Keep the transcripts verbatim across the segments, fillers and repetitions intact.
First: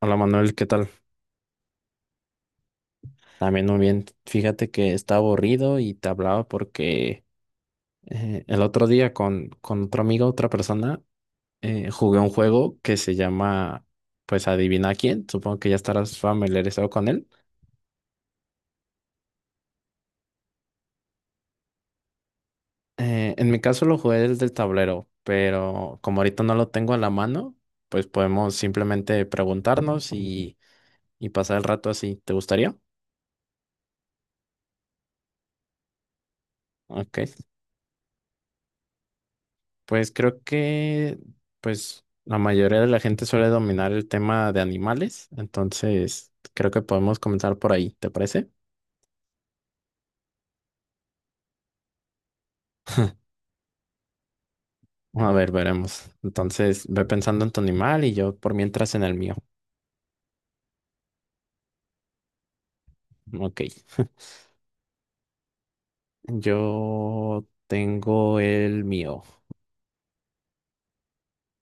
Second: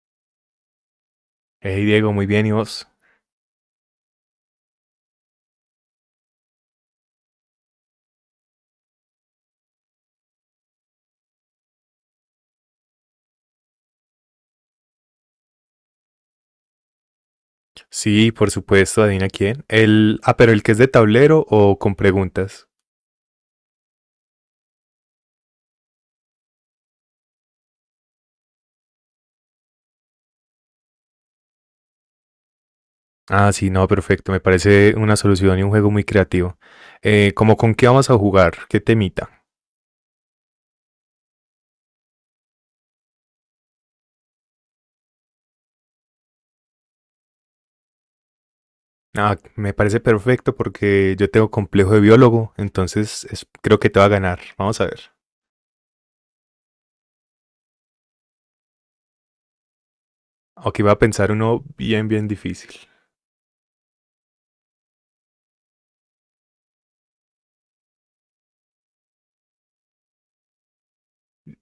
Hola Manuel, ¿qué tal? Hey Diego, muy bien, ¿y vos? También muy bien. Fíjate que está aburrido y te hablaba porque eh, el otro día con, con otro amigo, otra persona, eh, jugué un juego que se llama, pues adivina quién. Supongo que ya estarás familiarizado con él. Sí, por supuesto, adivina quién. El, ah, pero el que es de tablero o con preguntas. Eh, en mi caso lo jugué desde el tablero, pero como ahorita no lo tengo a la mano, pues podemos simplemente preguntarnos y, y pasar el rato así. ¿Te gustaría? Ah, sí, no, perfecto, me parece una solución y un juego muy creativo. Ok. Eh, ¿cómo con qué vamos a jugar? ¿Qué temita? Pues creo que, pues, la mayoría de la gente suele dominar el tema de animales, entonces creo que podemos comenzar por ahí, ¿te parece? Ah, me parece perfecto porque yo tengo complejo de biólogo, entonces es- creo que te va a ganar. Vamos a ver. A ver, veremos. Entonces, ve pensando en tu animal y yo por mientras en el mío. Ok, va a pensar uno bien, bien difícil. Ok. Yo tengo el mío.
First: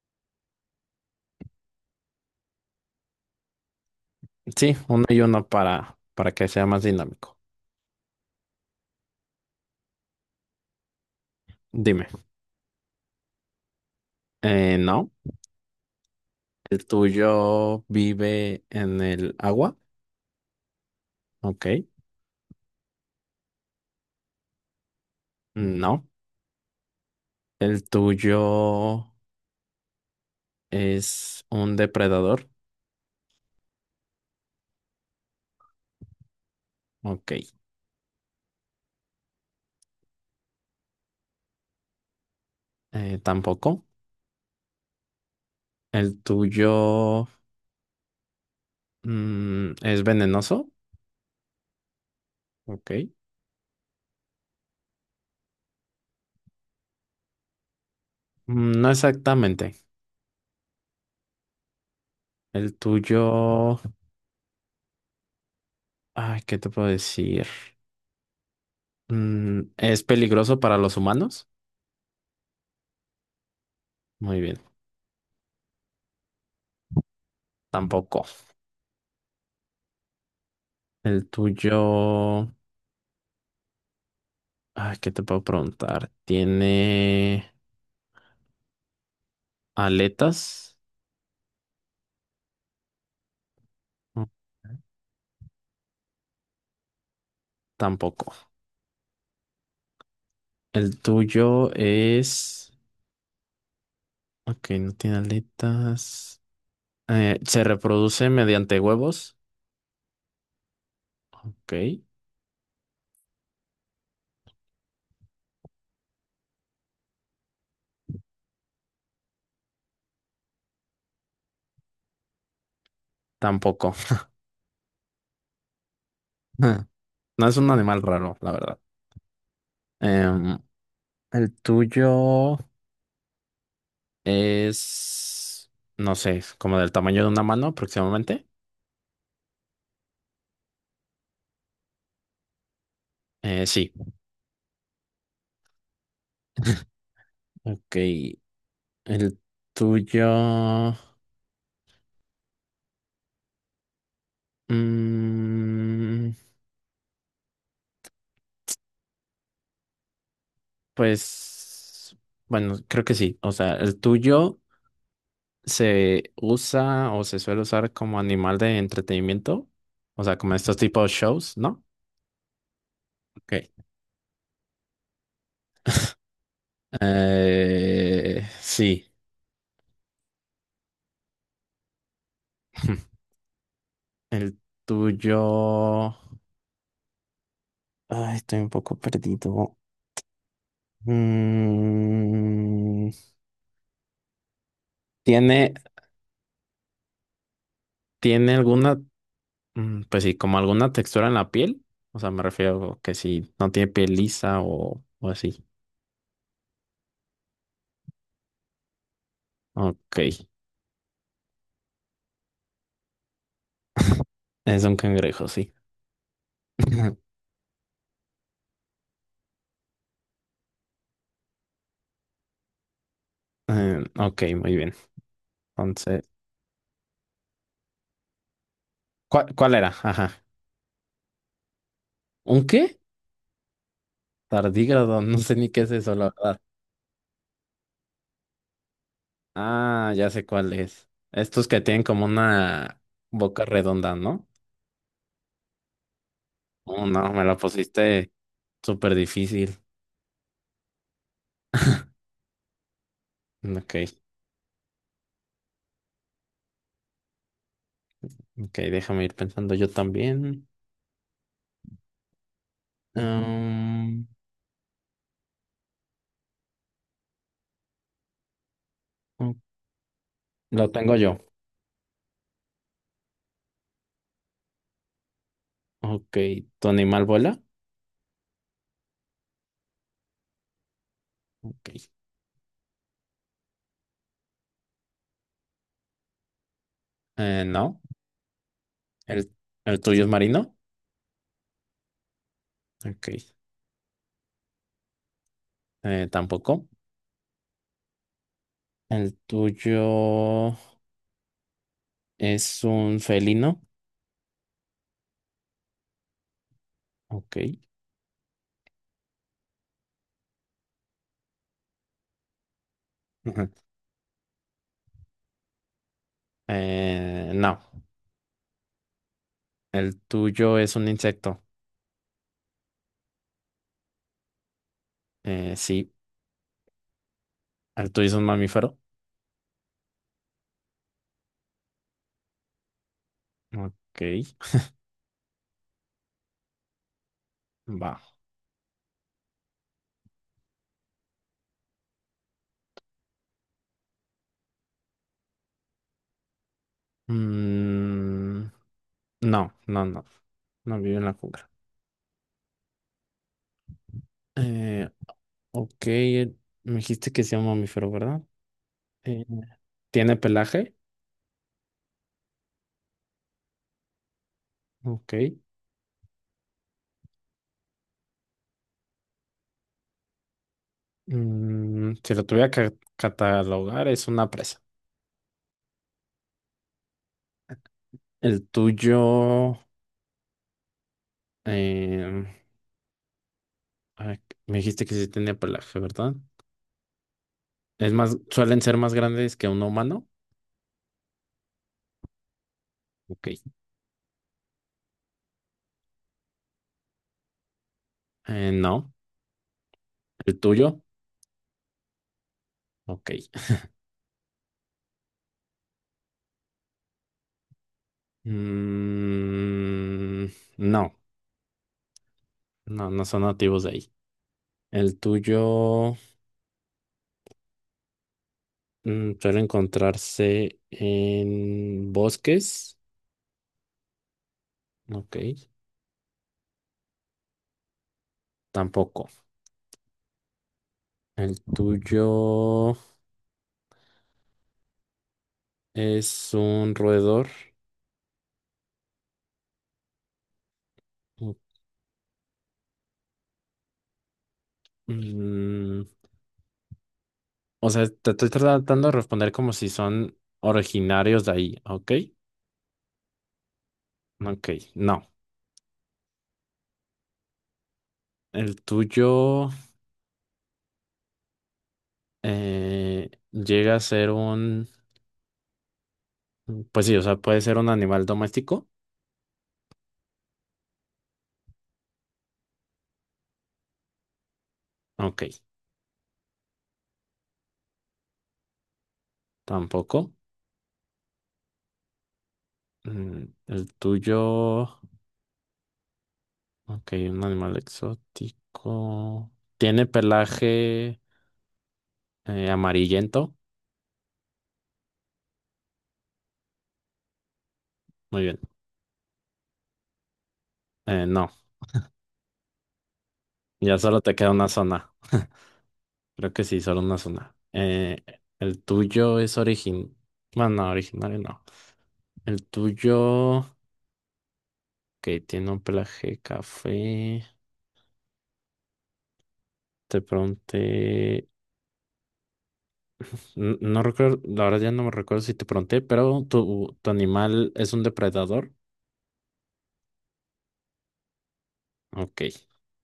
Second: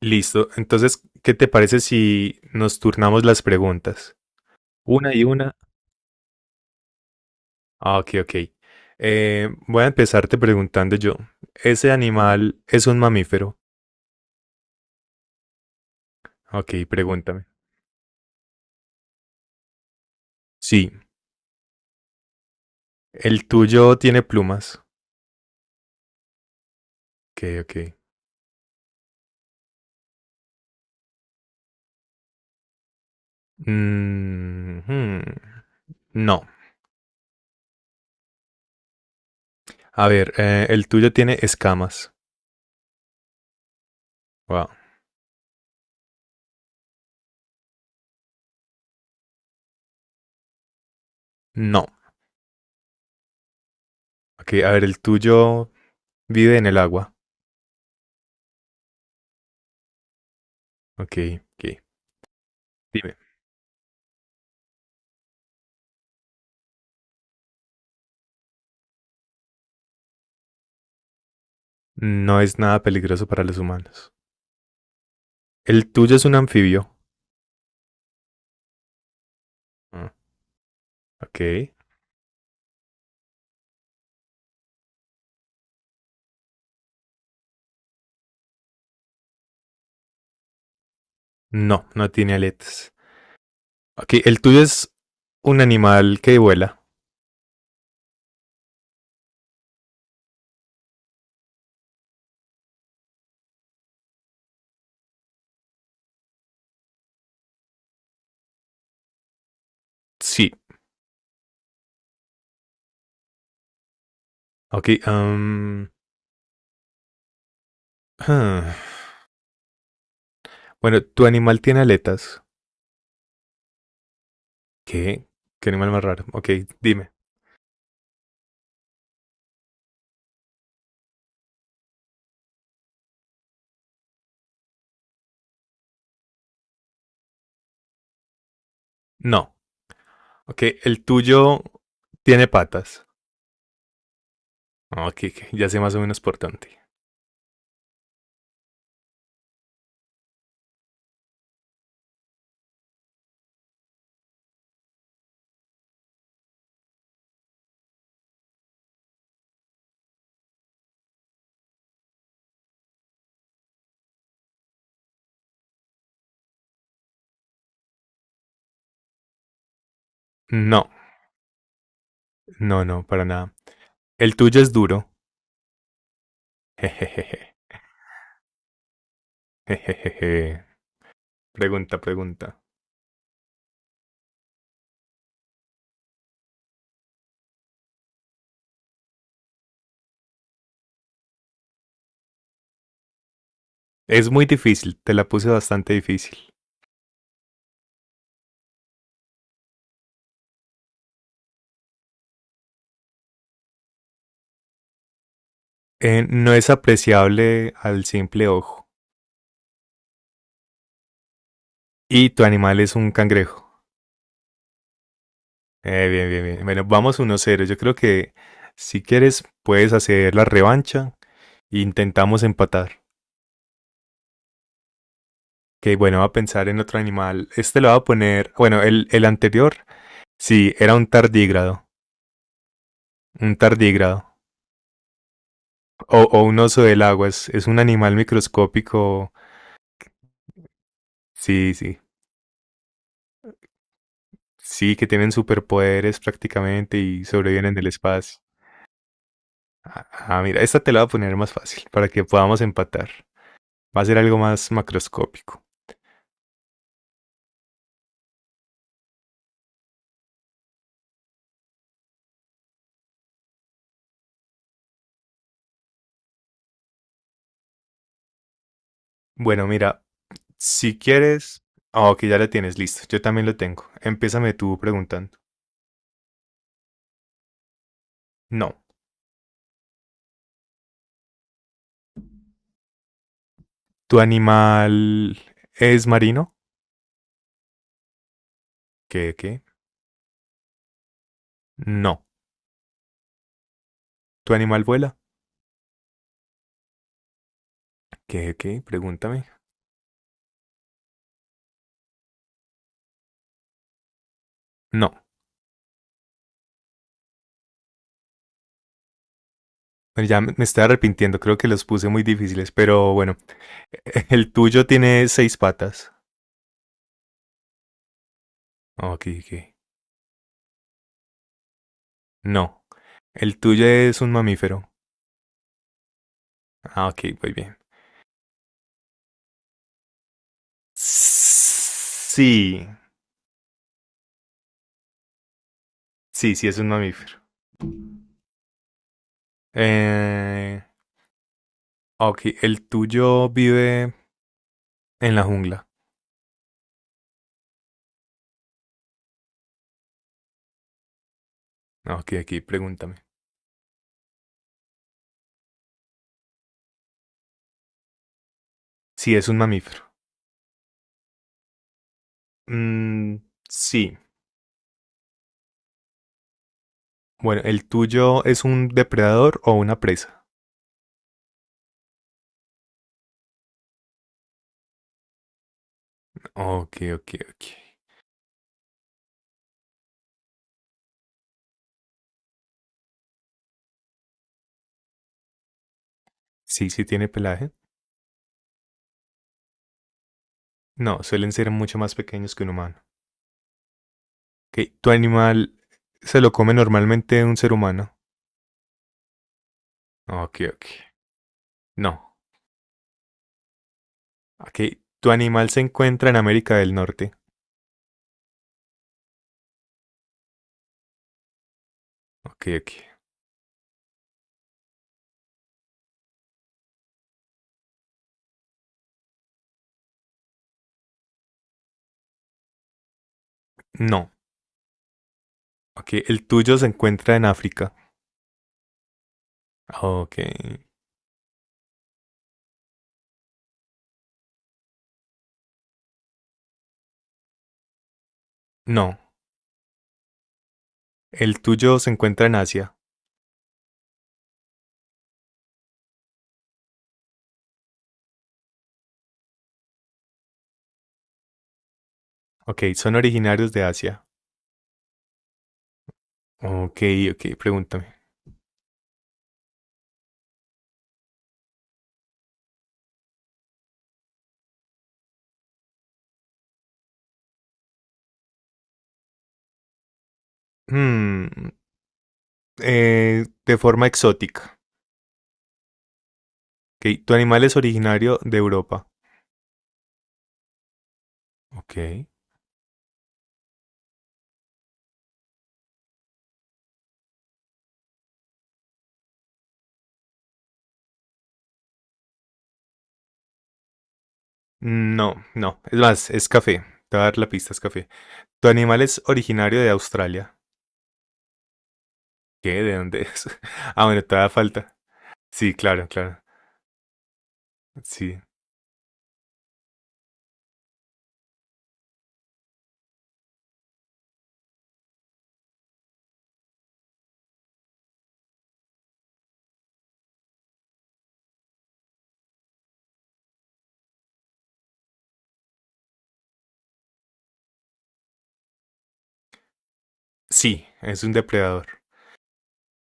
Listo, entonces, ¿qué te parece si nos turnamos las preguntas? Sí, uno Una y y uno una. para, para que sea más dinámico. Ah, ok, ok. Eh, voy a empezarte preguntando yo. ¿Ese Dime. animal es un mamífero? Eh, no. ¿El Ok, pregúntame. tuyo vive en el agua? Sí. Ok. ¿El tuyo tiene plumas? No. Ok, ¿El ok. tuyo es un depredador? Mm, hmm. No. Ok, A ver, eh, ¿el tuyo tiene escamas? eh, tampoco. Wow. El tuyo, mm, es venenoso. No. Ok. Ok, a ver, ¿el tuyo vive en el agua? Mm, no exactamente. Ok, ok. El Dime. tuyo, ay, ¿qué te puedo decir? Mm, es peligroso para los humanos. No es nada peligroso para los humanos. Muy bien, ¿El tuyo es un anfibio? tampoco. Ah, El ok. tuyo, ay, ¿qué te puedo preguntar? ¿Tiene aletas? No, no tiene aletas. Ok, Ok. el tuyo es un animal que vuela. Tampoco. El tuyo es, ok, no tiene aletas. Eh, se reproduce mediante huevos. Sí. Ok, Ok, am, ah, bueno, tu animal tiene aletas. tampoco. ¿Qué? ¿Qué animal más raro? Ok, dime. No es un animal raro, la verdad. Em, el tuyo es, no sé, como del tamaño de una mano aproximadamente. No. Ok, el tuyo tiene patas. Eh, sí. Ok, ok, ya sé más o menos por dónde. Ok, el tuyo, mm, pues, bueno, creo que sí. O sea, el tuyo se usa o se suele usar como animal de entretenimiento. O sea, como estos No, tipos de shows, ¿no? no, no, para nada. Ok. El tuyo es duro. Jejejeje. Eh, sí. Jejejeje. Pregunta, pregunta. El tuyo. Ay, estoy un poco perdido. Mm, Es muy difícil, te la puse ¿tiene, bastante difícil. tiene alguna, mm, pues sí, como alguna textura en la piel? O sea, me refiero que si no tiene piel lisa o, o así. Eh, no es apreciable al simple ojo. Ok. Y tu animal es un cangrejo. Es un cangrejo, sí. Eh, bien, bien, bien. Bueno, vamos uno cero. Yo creo que si quieres puedes hacer la revancha e intentamos empatar. Eh, ok, muy bien. Que bueno, va Entonces, a pensar en otro animal. Este lo va a poner. Bueno, el, el ¿cuál, cuál anterior, era? Ajá. sí, era un tardígrado. ¿Un qué? Un tardígrado. Tardígrado, no sé ni qué es eso, O, la o un verdad. oso del agua. Es, es un animal microscópico. Ah, ya sé cuál es. Estos Sí, que sí. tienen como una boca redonda, ¿no? Sí, que tienen superpoderes prácticamente Oh, y no, me la sobreviven en el pusiste espacio. súper difícil. Ah, ah, mira, esta te la voy a poner más fácil para que podamos empatar. Ok, Va a ser algo más macroscópico. ok, déjame ir pensando yo también. Um, oh, Bueno, mira, lo si tengo yo. quieres. Ah, ok, ya la tienes, listo. Yo también lo tengo. Empiézame tú preguntando. Ok, ¿tu animal vuela? No. Ok. ¿Tu animal es marino? Eh, no. ¿Qué, ¿El, qué? el tuyo es marino? No. Ok. ¿Tu animal vuela? Eh, tampoco. ¿Qué, qué? ¿El Pregúntame. tuyo es un felino? No. Ok. Bueno, ya me me estoy arrepintiendo, creo que los puse muy difíciles, pero bueno. Ujú. El tuyo tiene seis patas. Eh, no. Ok, ok. ¿El tuyo es un insecto? No. El tuyo es un mamífero. Eh, sí. Ah, ok, muy bien. ¿El tuyo es un mamífero? Sí. Ok, Sí, sí es un mamífero. va. Eh, Ah, ok, el tuyo vive en la jungla. Mm, no, no, no. No vive en la jungla. Ah, ok, aquí pregúntame. Eh, ok, eh, me dijiste que sea un mamífero, ¿verdad? Si Eh, es un mamífero. ¿Tiene pelaje? Mm, sí. Ok. Bueno, ¿el tuyo es un depredador o una presa? Mm, si lo tuviera que catalogar, es una presa. Ok, ok, ok. El tuyo, em, a me dijiste que sí tenía pelaje, ¿verdad? Sí, sí tiene pelaje. Es más, suelen ser más grandes que un humano. No, suelen ser mucho más pequeños que un humano. Ok. Ok, ¿tu animal se lo come normalmente un ser humano? Eh, no. Ah, El ok, ok. tuyo, No. ok. Ok, ¿tu animal se encuentra en América del Norte? Mm, no, Ok, ok. no, no son nativos de ahí. El tuyo, mm, suele encontrarse en bosques. No. Ok, Ok, ¿el tuyo se encuentra en África? tampoco. Ah, ok. El tuyo es un roedor. No. O, El tuyo se encuentra en Asia. mm, o sea, te estoy tratando de responder como si son originarios de ahí. Ok, Ok, son originarios de Asia. ok, no. Ok, ok, pregúntame. El tuyo eh, llega a ser un, pues sí, o sea, puede ser un animal doméstico. Hmm, eh, de forma exótica. Ok, Ok, tu animal es originario de Europa. tampoco. Ok. Mm, el tuyo, ok, un animal exótico. ¿Tiene pelaje eh, amarillento? No, no. Es más, es café. Te voy a dar la pista, es café. Muy bien. Tu animal es originario de Australia. Eh, no, ¿Qué? ¿De dónde es? ya Ah, solo bueno, te todavía queda una falta. zona. Sí, claro, claro. Creo que sí, solo una zona. Eh, Sí. El tuyo es origin... Bueno, no, originario no. El tuyo, que tiene un pelaje café. De pronto, N- no recuerdo, la verdad ya no me recuerdo si te pregunté, pero tu, tu animal es un depredador. Sí, es un depredador. Ok.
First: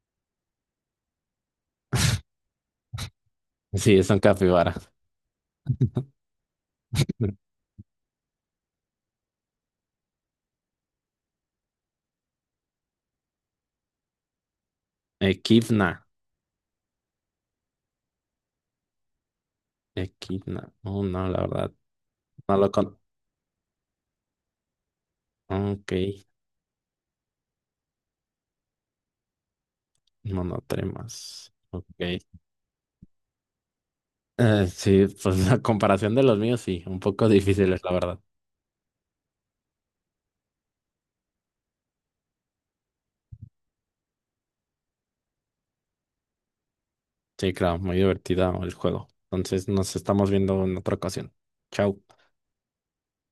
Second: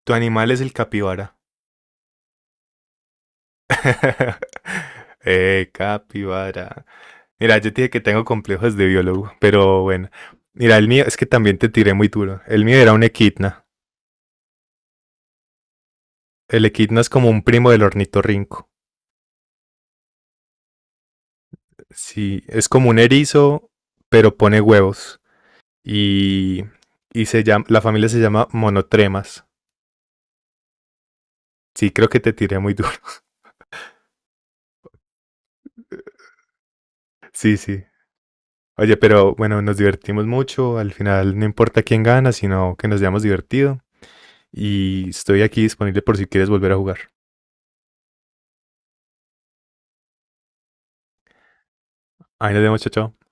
Tu animal es el capibara. Sí, es un capibara. eh, capibara. Mira, yo te dije que tengo complejos de biólogo, pero bueno. Mira, el mío es que también te tiré muy duro. El mío era un equidna. Equidna. El equidna es como un primo del ornitorrinco. Equidna. Oh, no, la verdad. Sí, No es lo como un con. erizo, pero pone huevos. Ok. Y, y se llama, la familia se llama monotremas. Monotremas. Sí, Ok. creo que te tiré muy duro. Eh, sí, pues la comparación de los míos, sí. Un poco Sí, difíciles, sí. la verdad. Oye, pero bueno, nos divertimos mucho. Al final no importa quién gana, sino que nos hayamos divertido. Y estoy aquí disponible por si quieres volver a jugar. Sí, claro. Muy divertida el juego. Entonces nos estamos viendo en otra ocasión. Chao. Ahí nos vemos, chao, chao.